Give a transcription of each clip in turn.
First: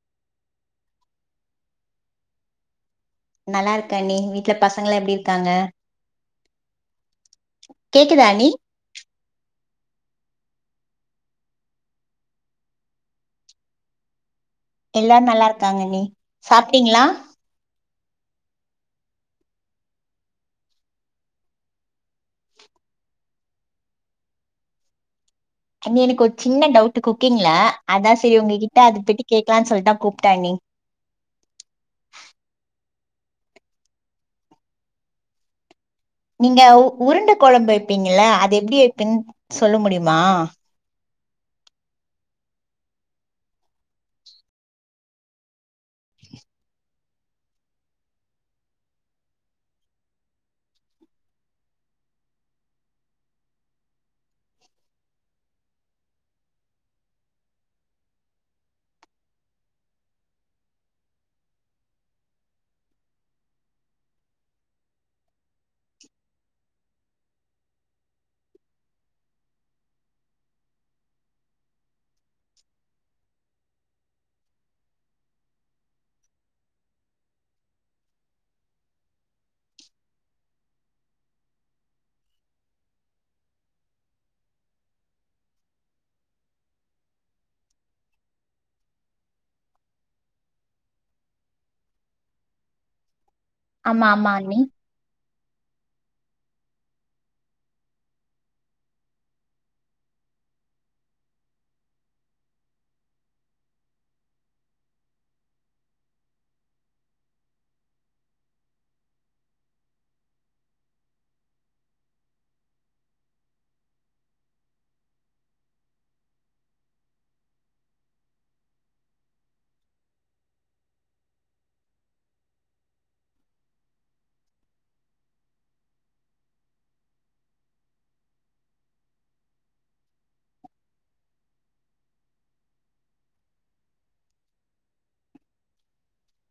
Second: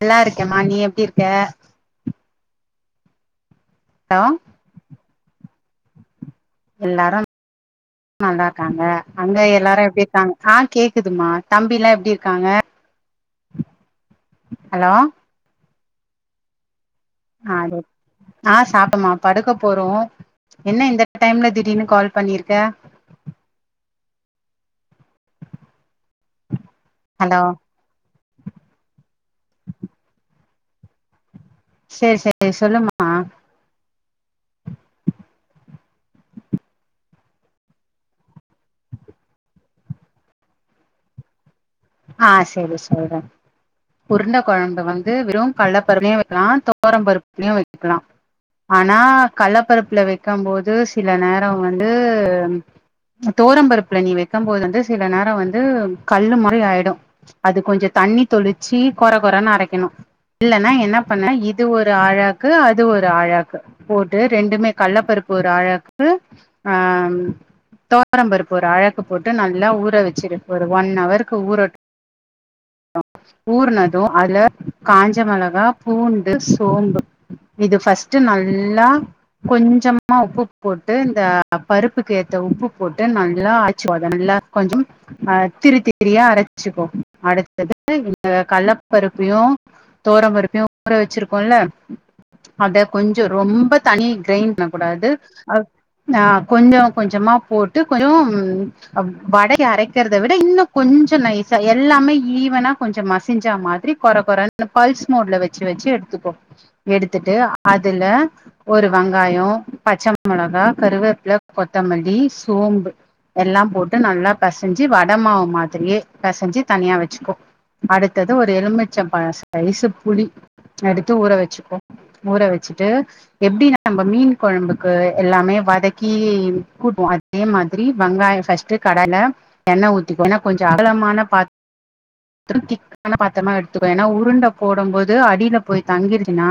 நல்லாருக்கேமா நீ எப்டி இருக்க நல்லாருக்கே அண்ணி ஹலோ உங் வீட்ல பசங்களா எப்டி இருக்காங்க எல்லாரு கேக்குதா அண்ணி நல்லாருக்காங்க அங்க எல்லாரு எப்டிருக்காங்க ஆ கேக்குதுமா தம்பிலா எப்டி இருக்காங்க ஹலோ எல்லாரு நல்லாருக்காங்க அண்ணி சாப்ட்டிங்ளா [inaudible] ஆ சாப்டோமா படுக்க போறோ என்ன இந்த டைம்ல திடீர்னு கால் பண்ணிருக்க அண்ணி எனக்கு ஒரு சின்ன டவுட் ஹலோ குக்கிங்ல அதா செரி உங்ககிட்ட அத பத்தி கேக்லான் சொல்லிட்தா கூப்ட்டே அண்ணி சேர் சேரி சொல்லுமா நீங்க உ உருண்ட கொழம்பு வப்பீங்கல்ல அது எப்டி வப்பின் சொல்ல முடியுமா ஆ சேரி சொல்றே உருண்ட கொழம்பு வந்து வெறு கல்லப்பருப்புலயு வைக்லா தொவரம் பருப்புலுயு வைக்லா ஆனா கல்லப்பருப்புல வைக்கும்போது சில நேரோ வந்து தோரம்பருப்புல நீ வைக்கும் போது வந்து சில நேரோ வந்து கல்லு மாரி ஆயி ரும் அது கொஞ்சோ தண்ணி தொளிச்சு கொற கொறன் அரைக்கணு இல்லன்னா என்ன பண்ணு இது ஒரு ஆழாக்கு அது ஒரு ஆழாக்கு போட்டு ரெண்டுமே கல்லப்பருப்பு ஒரு ஆழாக்கு ஆ தோரம்பருப்பு ஒரு ஆழாக்கு போட்டு நல்லா ஊற வச்சிரு ஒரு ஒன்னவருக்கு ஊற டு ஊர்ணது அதுல காஞ்ச மெழகா பூண்டு சோம்பு இது ஃபஸ்ட் நல்லா கொஞ்சமா உப்பு போட்டு இந்த பருப்புக்கு ஏத்த உப்பு போட்டு நல்லா ஆச்சி போதம் நல்லா கொஞ்சோ ஆ திருத்திரியா அரச் ச்சுக்கோ அடுத்தது இந்த கல்லப்பருப்யு துவரம் பருப்பயும் ஊற வச்சிருக்கோல்ல அத கொஞ்சோ ரொம் ப ஆமா தனி ஆமா கிரைண்ட் அண்ணி பண்ணக்கூடாது ஆ கொஞ்சம் கொஞ்சமா போட்டு கொஞ்சோ வடய அரைக்கிறத விட இன்னு கொஞ்சம் நை சா எல்லாமே ஈவனா கொஞ்சம் மசி்ஞ்சா மாரி கொற கொறன்னு பல்ஸ் மூட்ல வச்சு வச்சு எடுத்துக்கோ எடுத்துட்டு அதுல ஒரு வெங்காயோ பச்ச மொளகா கருவேப்பில கொத்தமல்லி சோம்பு எல்லாம் போட்டு நல்லா பெசஞ்சு வட மாவு மாதிரியே பெசஞ்சு தனியா வச்சுக்கோ அடுத்தது ஒரு எலுமிச்ச பழ சைசு புளி எடுத்து ஊற வச்சுக்கோ ஊற வச்சுட்டு எப்டி நம்ம மீன் கொழம்புக்கு எல்லாமே வதக்கி கூட்டுவோ அதே மாதிரி வெங்காயம் ஃபர்ஸ்ட் கடாய்ல எண்ணெய் ஊத்திக்கோ ஏன்னா கொஞ்சோ அகலமான பாத் திக்கான பாத்ரமா எடுத்துகோ ஏன்னா உருண்ட போடும் போது அடில போய் தங்கிருச்சுனா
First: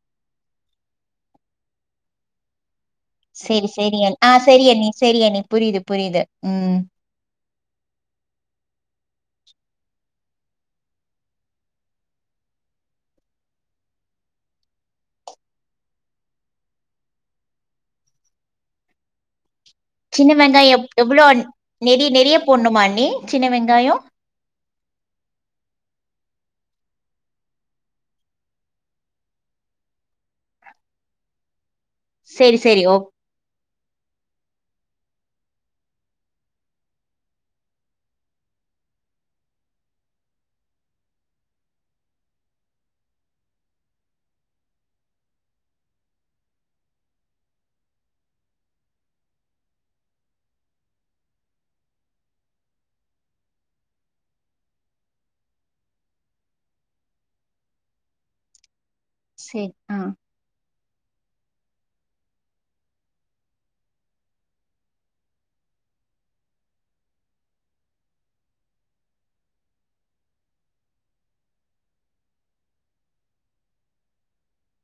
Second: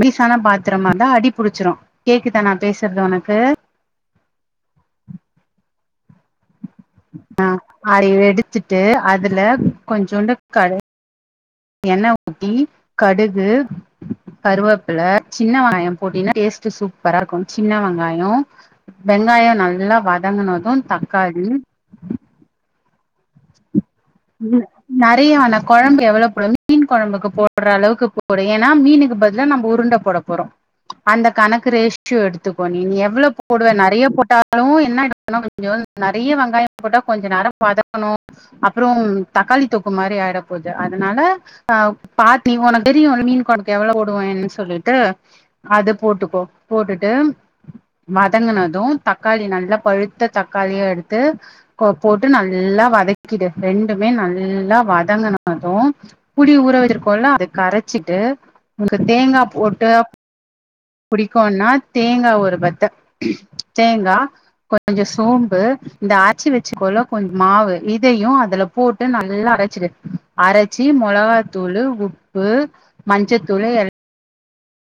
பீசான பாத்ரமா ருந்தா அடி புடிச்சிரு கேக்குதா நா பேசுறது உனக் சேரி சேரி ஆ சேரியண்ணி சேரியண்ணி புரியுது புரியுது ம் ஆ அத எடுத்துட்டு அதுல கொஞ்சோண்டு க எண்ண ஊத்தி கடுகு கருவேப்புல சின்ன வெங்காய போட்டினா டேஸ்ட் சூப்பரா இருக்கும் சின்ன வெங்காயோ வெங்காயம் நல்லா சின்ன வெங்காயோ வதங்குனது எவ் எவ்ளோ அண் தக்காளி நெறிய நெறிய போண்ணுமா அண்ணி சின்ன வெங்காயோ உ நறைய வெனா கொழம்பு எவ்ளோ போழு மீன் குழம்புக்கு போடுற அளவுக்கு போடு ஏன்னா மீனுக்கு பதிலா நம்ம உருண்ட போட போறோ அந்த கணக்கு ரேஷியோ சேரி எடுத்துக்கோ நீ சேரி ஓ எவ்ளோ போடுவே நெறைய போட்டாலு என்ன எடுக்கணு கொஞ்சம் நெறைய வெங்காயம் போட்டா கொஞ்சம் நேரம் வதக்ணு அப்றோம் தக்காளி தொக்கு மாறி ஆயிட போது அதுனால அ பாட்டி உனக்கு தெரியுல மீன் கொழம்க்கு எவ்ளோ போடுவேன் சொல்லிட்டு அது போட்டுக்கோ போட்டுட்டு வதங்கினது தக்காளி நல்லா பழுத்த தக்காளியா எடுத்து போ போட்டு நல்லா வதக்கிடு ரெண்டுமே நல்லா வதங்குனது புளி ஊற வச்சிருக்கோம்ல அது கரைச்சிட்டு உனக்கு தேங்கா சேரி போட்டு ஆ புடிக்குன்னா தேங்கா ஒரு பத்த தேங்கா கொஞ்சோ சோம்பு இந்த ஆச்சி வச்சிக்கோள்ள கொஞ் மாவு இதையு அதுல போட்டு நல்லா அரைச்சிடு அரைச்சி மொளகாத்தூளு உப்பு மஞ்சத்தூளு எல்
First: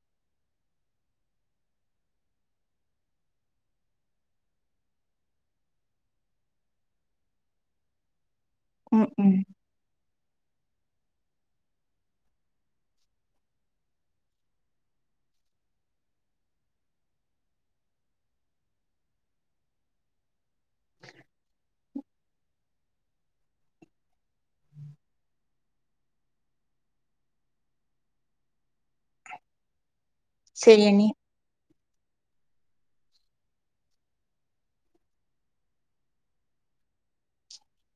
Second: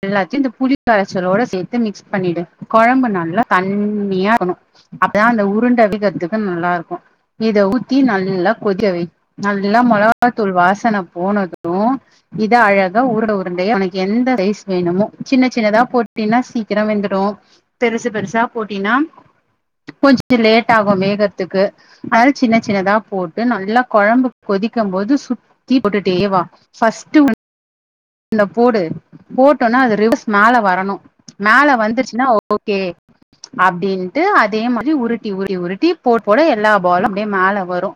எல்லாத்யு இந்த புளி கரைச்சலோட சேத்து மிக்ஸ் பண்ணிடு கொழம்பு நல்லா தண்ணியா ஆகணு அப்பதா அந்த உருண்ட புடிக்கிறதுக்கு நல்லா இருக்கு இத ஊத்தி நல்லா கொதிக்க வை ம் ம் நல்லா மொழவா தூள் வாஸ்ன போனது இத அழகா ஊருட உருண்டையா உனக்கு எந்த சைஸ் என்னமோ சின்ன சின்னதா போட்டினா சீக்கிரம் வெந்துடு பெருசு பெருசா போட்டினா கொஞ்ச லேட் ஆகும் வேகறத்துக்கு அதனால சின்ன சின்னதா போட்டு நல்லா கொழம்பு கொதிக்கம் போது சுத்தி போட்டுட்டேவா ஃபஸ்ட் உ ஒன்ன போடு போட்டோனா அது ரிவர்ஸ் மேல சேரி வரணு அண்ணி மேல வந்துருச்சுனா ஓகே அப்டின்ட்டு அதே மாறி உருட்டி உருட்டி உருட்டி போட போட எல்லா பாலு அப்டியே மேல வரு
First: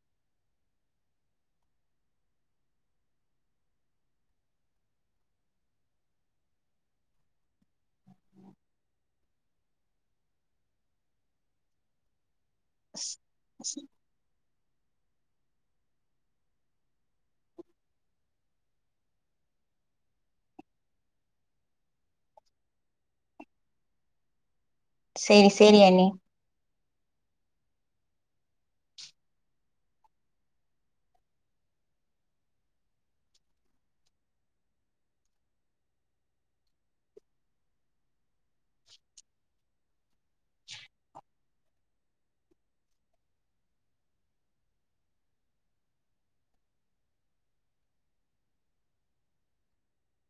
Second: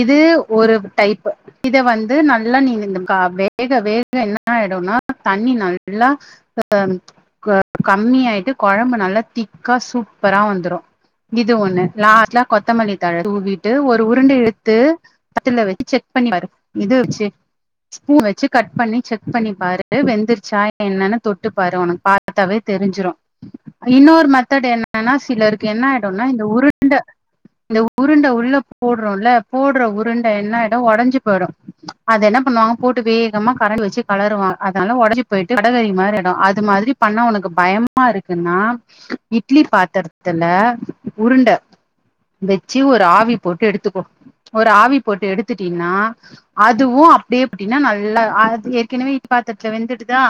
இது ஒரு டைப் இத வந்து நல்லா நீ இத வேக வே என்ன ஆயிடுனா தண்ணி நல்லா அ கம்மியாயிட்டு கொழம்பு நல்லா திக்கா சூப்பரா வந்துரு இது ஒண்ணு லாஸ்ட்ல கொத்தமல்லி தழ தூவிட்டு ஒ உருண்டு எடுத்து பத்துல வச்சு செக் பண்ணி பாரு இது வச்சு ஸ்பூன் வச்சு கட் பண்ணி செக் பண்ணி பாரு வெந்துருச்சா என்னனு தொட்டு பாரு உனக்கு பாத்தாவே தெரிஞ்சிரு இன்னொரு மெத்தட் என்னனா சேரி சிலருக்கு சேரி என்ன அண்ணி ஆயிடுனா இந்த உருண்ட இந்த உருண் உள்ள போடுறோல போடுற உருண்ட என்ன ஆயிடு ஒடஞ்சு போயிடு அது என்ன பண்ணுவாங்க போட்டு வேகமா கரண்டி வச்சு கலருவாங்க அதனால ஒடஞ்சு போயிட்டு வடகறி மாறி ஆயிடு அது மாறி பண்ணா உனக்கு பயமா இருக்குனா இட்லி பாத்திரத்துல உருண்ட வச்சு ஒரு ஆவி போட்டு எடுத்துக்கோ ஒரு ஆவி போட்டு எடுத்துட்டீனா அதுவு அப்டியே போட்டீனா நல்லா ஆ ஏற்கனவே இட்லி பாத்திரத்துல வெந்திடுதா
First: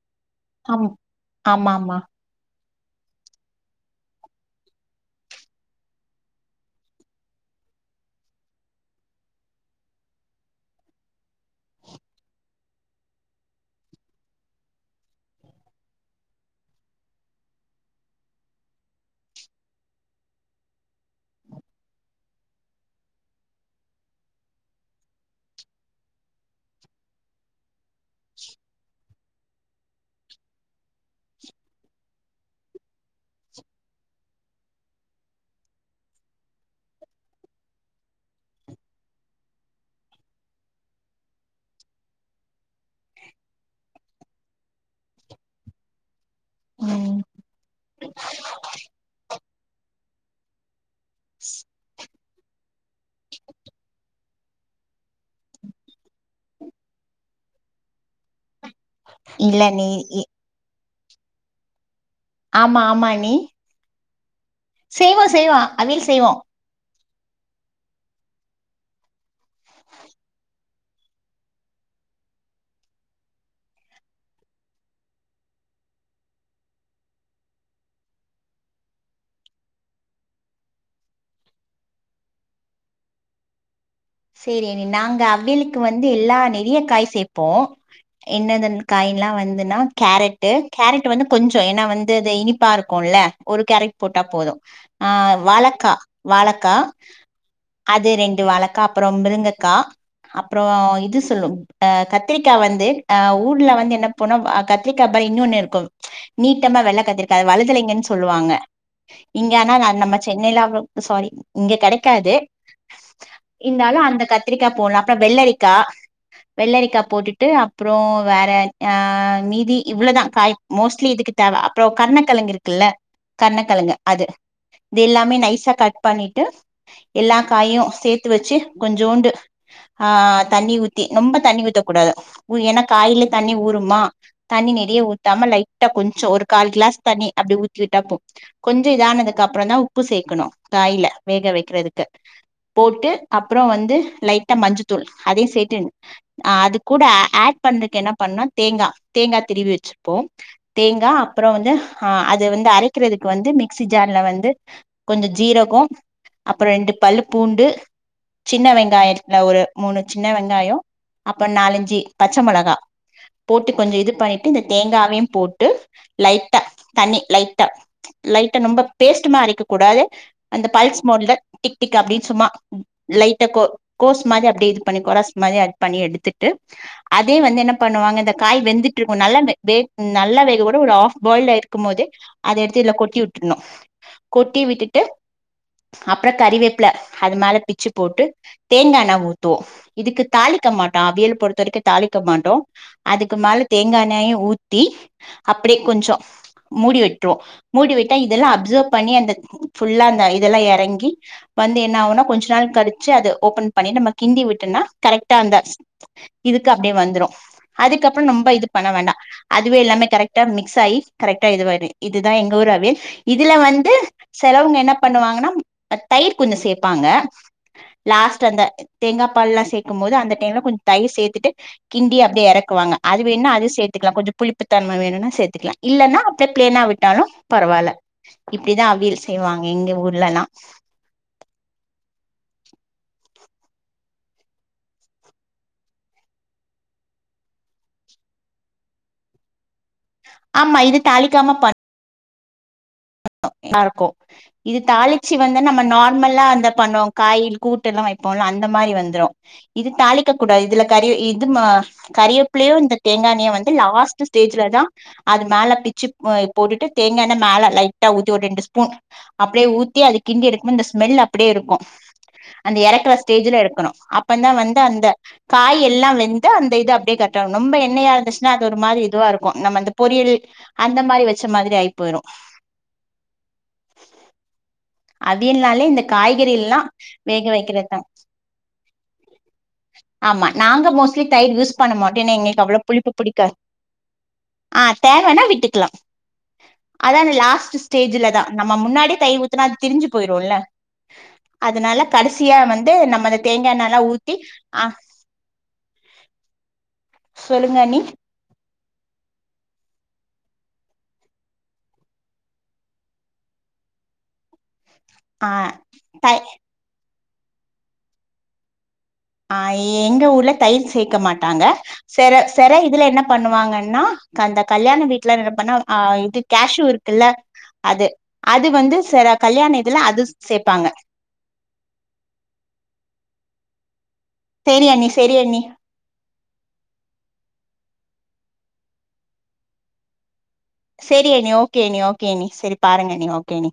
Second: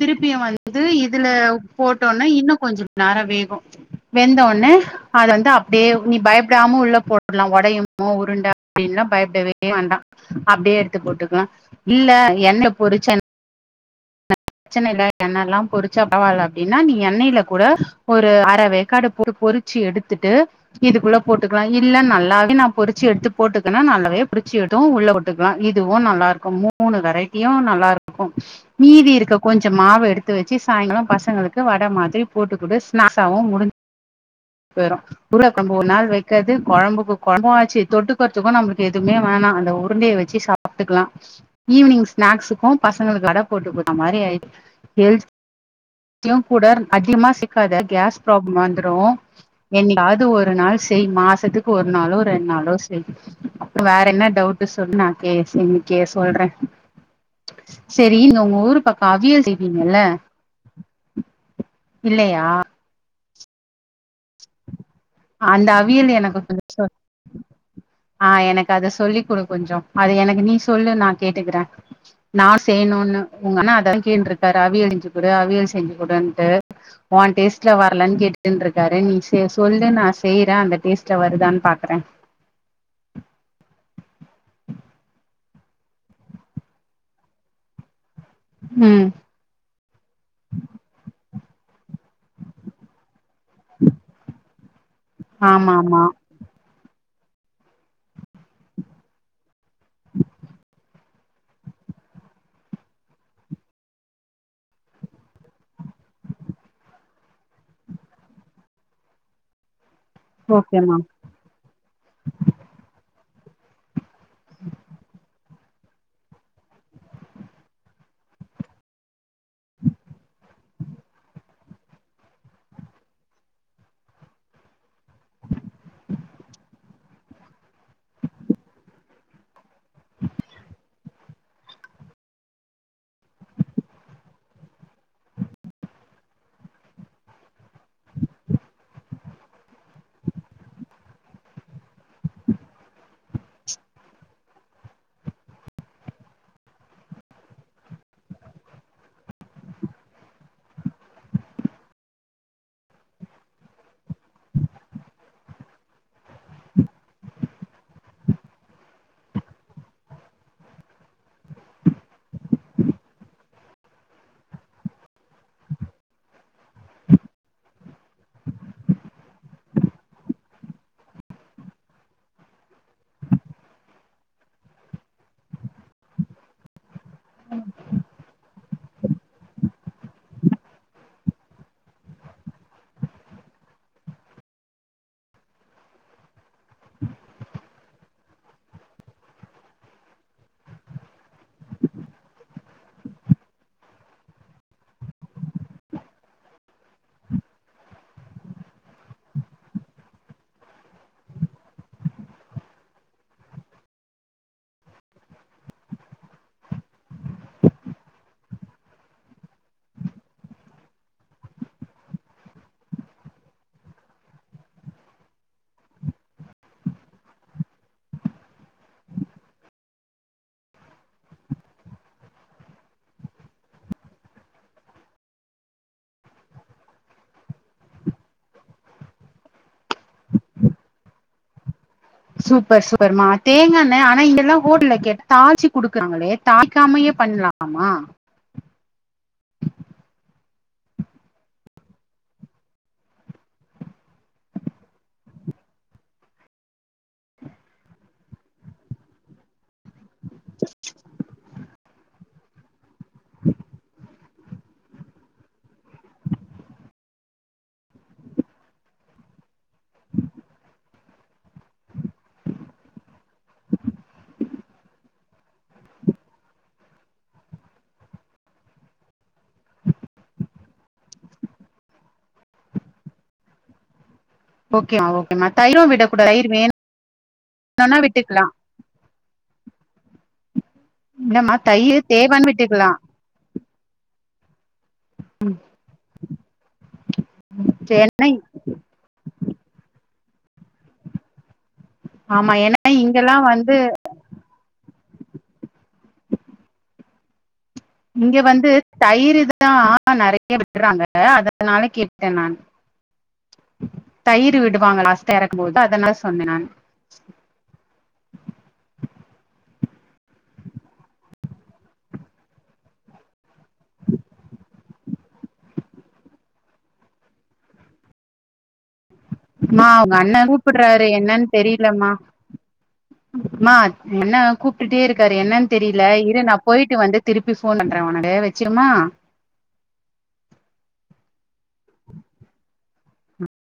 திருப்பியு வந்து ஆம் இதுல ஆமா ஆமா போட்டோன் இன்னு கொஞ்ச நேரோ வேகு வெந்தோன்ன அத வந்து அப்டியே நீ பயப்படாம உள்ள போட்றலா ஒடையுமோ உருண்ட அப்டினுலா பயப்படவே வேண்டா அப்டியே எடுத்து போட்டுகலா இல்ல என்ன பொருச்சன் பிரச்சன இல்ல எண்ணெல்லா பொரிச்சா பரவால அப்டினா நீ எண்ணெயில கூட ஒரு அர வேக்காடு போட்டு பொரிச் ச்சி எடுத்துட்டு இதுக்குள்ள போட்டுக்கலா இல்ல நல்லாவே நா பொரிச்சு எடுத்து போட்டுக்கனா நல்லாவே பொரிச்சு எடு உள்ள போட் த்துக்கலா இதுவு நல்லா இருக்கு மூணு வெரைட்டியு நல்லா இருக்கு மீதி இரு கொஞ்ச மாவு எடுத்து வச்சு சாயங்கால பசங்களுக்கு வட மாதிரி போட்டுக்கொடு ஸ்நாக்ஸாவு முடிஞ்சு போயிரு உருள கொழம்பு ஒரு நாள் வைக்காது கொழம்புக்கு கொழம்பு ஆச்சு தொட்டுக்கறத்துக்கும் நம்மளுக்கு எதுமே வேணா அந்த உருண்டைய வச்சு சாப் பாத்துக்லா ஈவினிங் ஸ்நாக்ஸுக்கு பசங்களுக்கு வட போட்டு குடுத்த மாறி ஆயிடு ஹெல்த் தியு கூட ம் அதிகமா சிக்காத கேஸ் ப்ராப்ளம் வந்துரு எங்காவது ஒரு நாள் செய் மாசத்துக்கு ஒரு நாளோ ரெண் நாளோ செய் அப்ப வேற என்ன டவுட் சொல்லு கே இன்னைக்கே சொல்ற சரி நீங்க உங்க ஊரு பக்க அவியல் இல்ல நீ செய்வீங்கல்ல இ இல்லையா ஆமா ஆமா நீ அந்த அவியல் எனக்கு கொஞ்ச சொல் ஆ எனக்கு அத சொல்லி் கொடு கொஞ்ச அது எனக்கு நீ சொல்லு நா கேட்டுக்குற நா செய்யணுனு உங்கன்னா அதக் கேட்ருக்காரு அவியல் செஞ்சு கொடு அவியல் செஞ்சு கொடுன்ட்டு உ டேஸ்ட்ல வரலன் கேட்டுண்ட்டு இருக்காரு நீ நீ சொல்லு நா செய்ற அந்த டேஸ்ட்டுல வருதுதானு பாக்குற சரி அண்ணி நாங்க அவியலுக்கு வந்து எல்லா நெறய காய் சேப்போ என்னதன் ம் காய்ல்லா வந்துன்னா கேரட்டு கேரட் வந்து கொஞ்ச ஏன்னா வந் து இனிப்பா இருக்குல ஒரு கேரட் போட்டா போது அ ஆமா வாழக்கா ஆமா வாழைக்கா அது ரெண்டு வாழைக்கா அப்பற மிருங்கக்கா அப்புற இது சொல்லு அ கத்திரிக்கா வந்து அ ஊர்ல வந்து என்ன போனா அ கத்ரிக்கா அப்ப இன்னொன்னு இருக்கு நீட்டமா வெள்ள கத்திரிக்கா அது வலதலைங்கன் சொல்லுவாங்க இங்க ஆனா நம்ம சென்னைில அவ்ளோ ஓகேமா சாரி இங்க கெடைக்காது இந்தாலு அந்த கத்திரிக்கா போட்லா அப்ற வெள்ளரிக்கா வெள்ளரிக்கா போட்டுட்டு அப்புறோ வேற ஆ மீதி இவ்ளோதா காய் மோஸ்ட்லி இதுக்கு தேவ அப்றோ கர்ணக்கெழங்கு இருக்குல்ல கர்ணக்கெழங்கு அது இது எல்லாமே நைஸா கட் பண்ணிட்டு எல்லா காயு சே த்து வெச்சு கொஞ்சோண்டு ஆ தண்ணி ஊத்தி ரொம்ப தண்ணி ஊத்த கூடாது உ ஏனா காயில்லே தண்ணி ஊறுமா தண்ணி நெறைய ஊத்தாம லைட்டா கொஞ்சோ ஒரு கால் கிளாஸ் தண்ணி அப்டி ஊத்திவிட்டா போ கொஞ்சோ இதானதுக்கப்றந்தா உப்பு சேக்கணு காய்ல வேக வெக்றதுக்கு போட்டு அப்புறோ வந்து லைட்டா மஞ்சத்தூள் அதையு சேத்து அ அதுக்கூட ஆட் பண்றக்கு என்ன பண்ணோ தேங்கா தேங்கா திருவி வெச்சிர்ப்போ தேங்கா அப்புற வந்து ஆ அது வந்து அரைக்கிறதுக்கு வந்து மிக்சி ஜார்ல வந்து கொஞ்சோ ஜீரகோ அப்புற ரெண்டு பல்லு பூண்டு சின்ன வெங்காயத்துல ஒரு மூணு சின்ன வெங்காயோ அப்பன் நாலஞ்சு பச்ச மெளகா போட்டு கொஞ்சு இது பண்ணிட்டு இந்த தேங்காவையு போட்டு லைட்டா தண்ணி லைட்டா லைட்டா ரொம்ப பேஸ்ட் மா அரைக்க கூடாது அந்த பல்ஸ் மோட்ல டிக் டிக் அப்டி சும்மா லைட்ட கோ கோஸ் மாரி அப்டியே இது பண்ணி கொரஸ் மாரி அட் பண்ணி எடுத்துட்டு அதே வந்து என்ன பண்ணுவாங்க இந்த காய் வெந்துட்ருக்கு நல்லா வே ம் நல்ல வேக கூட ஒரு ஆஃப் பாயில்ல இருக்கும் போது அத எடுத்து இத்ல கொட்டி வுட்ருனு கொட்டி விட்டுட்டு அப்றோ கறிவேப்புல அது மேல பிச்சு போட்டு தேங்காண்ணே ஊத்துவோ இதுக்கு தாளிக்க மாட்டோ அவியல் பொறுத்த வரைக்கு தாளிக்க மாட்டோ அதுக்கு மேல தேங்கா எண்ணெயு ஊத்தி அப்படே கொஞ்சோ மூடிவிட்ருவோ மூடிவிட்டா இதெல்லா அப்சவ் பண்ணி அந்த ஃபுல்லா அந்த இதெல்லா எறங்கி வந்து என்ன ஆகுனா கொஞ்ச நேர கழச்சு அது ஓபன் பண்ணி நம்ம கிண்டி விட்டோனா கரெக்டா அந்த இதுக்கு அப்டே வந்துரு அதுக்கப்புறோ ரொம்ப இது பண்ண வேண்டா அதுவே எல்லாமே கரெக்டா மிக்ஸ் ஆயி கரெக்டா இதுவாய்டு இதுதா எங்க ஊரு அவியல் இதுல வந்து செலவுங்க என்ன பண்ணுவாங்கன்னா அ தயிர் கொஞ்ச சேப்பாங்க லாஸ்ட் அந்த தேங்கா பால்லா சேக்கும்போது அந்த டைம்ல கொஞ் தயிர் சேத்துட்டு கிண்டி அப்டியே எறக்குவாங்க அது வேண்னா அதையு சேத்துக்கலா கொஞ்ச புளிப்புத்தன்ம வேணுனா சேத்துக்லா இல்லன்னா அப்படே பிளேனா விட்டாலு பரவால்ல இப்டிதா அவியல் செய்வாங்க எங்க ஊர்லல்லா சூப்பர் சூப்பர்மா தேங்கா எண்ணெ ஆனா இங்கெல்லா ஹோட்ல்ல கேட்ட தாள்ச்சு குடுக்குறாங்களே தாளிக்காமயே பண்லா ஆமா ஆமா இது தாளிக்காம ப [unintelligible] இருக்கும் இது தாளிச்சி வந்து நம்ம நார்மலா அந்த பண்ணு வாங் காயில் கூட்டெல்லா வைப்போல அந்த மாரி வந்துரு இது தாளிக் க கூடாது இதுல கரி இதுமா கரியேப்புலியு இந்த தேங்கா எண்ணெயு வந்து லாஸ்ட் ஸ்டேஜ்லதா அது மேலே பிச்சு அ போட்டுட்டு தேங்கா எண்ணெ மேல லைட்டா ஊத்தி ஒரு ரெண்டு ஸ் பூன் அப்படியே ஊத்தி அது கிண்டி எடுக்கும்போ இந்த ஸ்மெல் அப்படியேருக்கு அந்த எறக்குற ஸ்டேஜ்ல எறக்கணு அப்பந்தா வந்து அந்த காய் எல்லா வெந்து அந்த இது அப்டியே கட்டு ரொம்ப எண்ணெயா இருந்துச்சுன்னா அது ஒரு மாரி இதுவா இருக்கு நம்ம அந்த பொரியல் அந்த மாரி வெச்ச மாதிரி ஆய் போயிரு ஓகேமா ஓகேமா தயிரு அவியல்னாலே இந்த விடக்கூடாது தயிர் காய்கறியெல்லா வேக வேணுனா வைக்கிறத்தா விட்டுக்கலா ஆமா நாங்க மோஸ்ட்லி இல்லமா தயிர் யூஸ் பண்ண தயிரு மாட்டோ ஏனா தேவன்னு எங்ளுக் அவ்வளோ விட்டுக்கலா புளிப்பு புடிக்கா ஆ தேங்கெண்ணே விட்டுக்லா அதா அந்த லாஸ்ட்டு ஏன்னா ஸ்டேஜ்ல தா நம்ம முன்னாடி தயிர் ஊத் னா திரிஞ்சி போயிருல்ல அதனால ஆமா கடசியா ஏன்னா வந்து நம்ம இங்கெல்லா அந்த தேங்கா வந்து எண்ணெல ஊத்தி அ சொல்லுங்க அண்ணி இங்க வந்து தயிரு தா நெறையா விட்றாங்க அதனால கேட்டே நானு தயிரு விடுவாங்க லாஸ்டா ஆ ஏறக்கும் போது தா அதனால த சொன்னே நானு அ எங்க ஊர்ல தயிர் சேக்க மாட்டாங்க செர செர இதுல என்ன பண்ணுவாங்கன்னா அந்த கல்யாண வீட்ல என்ன பண்ணா ஆ இது கேஷ்யூ இருக்குல்ல அது அது வந்து செல கல்யாண இதுல அது சேப்பாங்க தெரிலமா மா அண்ணா சேரி கூப்டுட்டே அண்ணி சேரி இருக்காரு அண்ணி என்னன் தெரி ல இரு நா போய்ட்டு வந்து திருப்பி ஃபோன் பண்றே உனக்கு வெச்சிட்டுமா செரி அண்ணி ஓகே அண்ணி ஓகே அண்ணி செரி பாருங்க அண்ணி ஓகே அண்ணி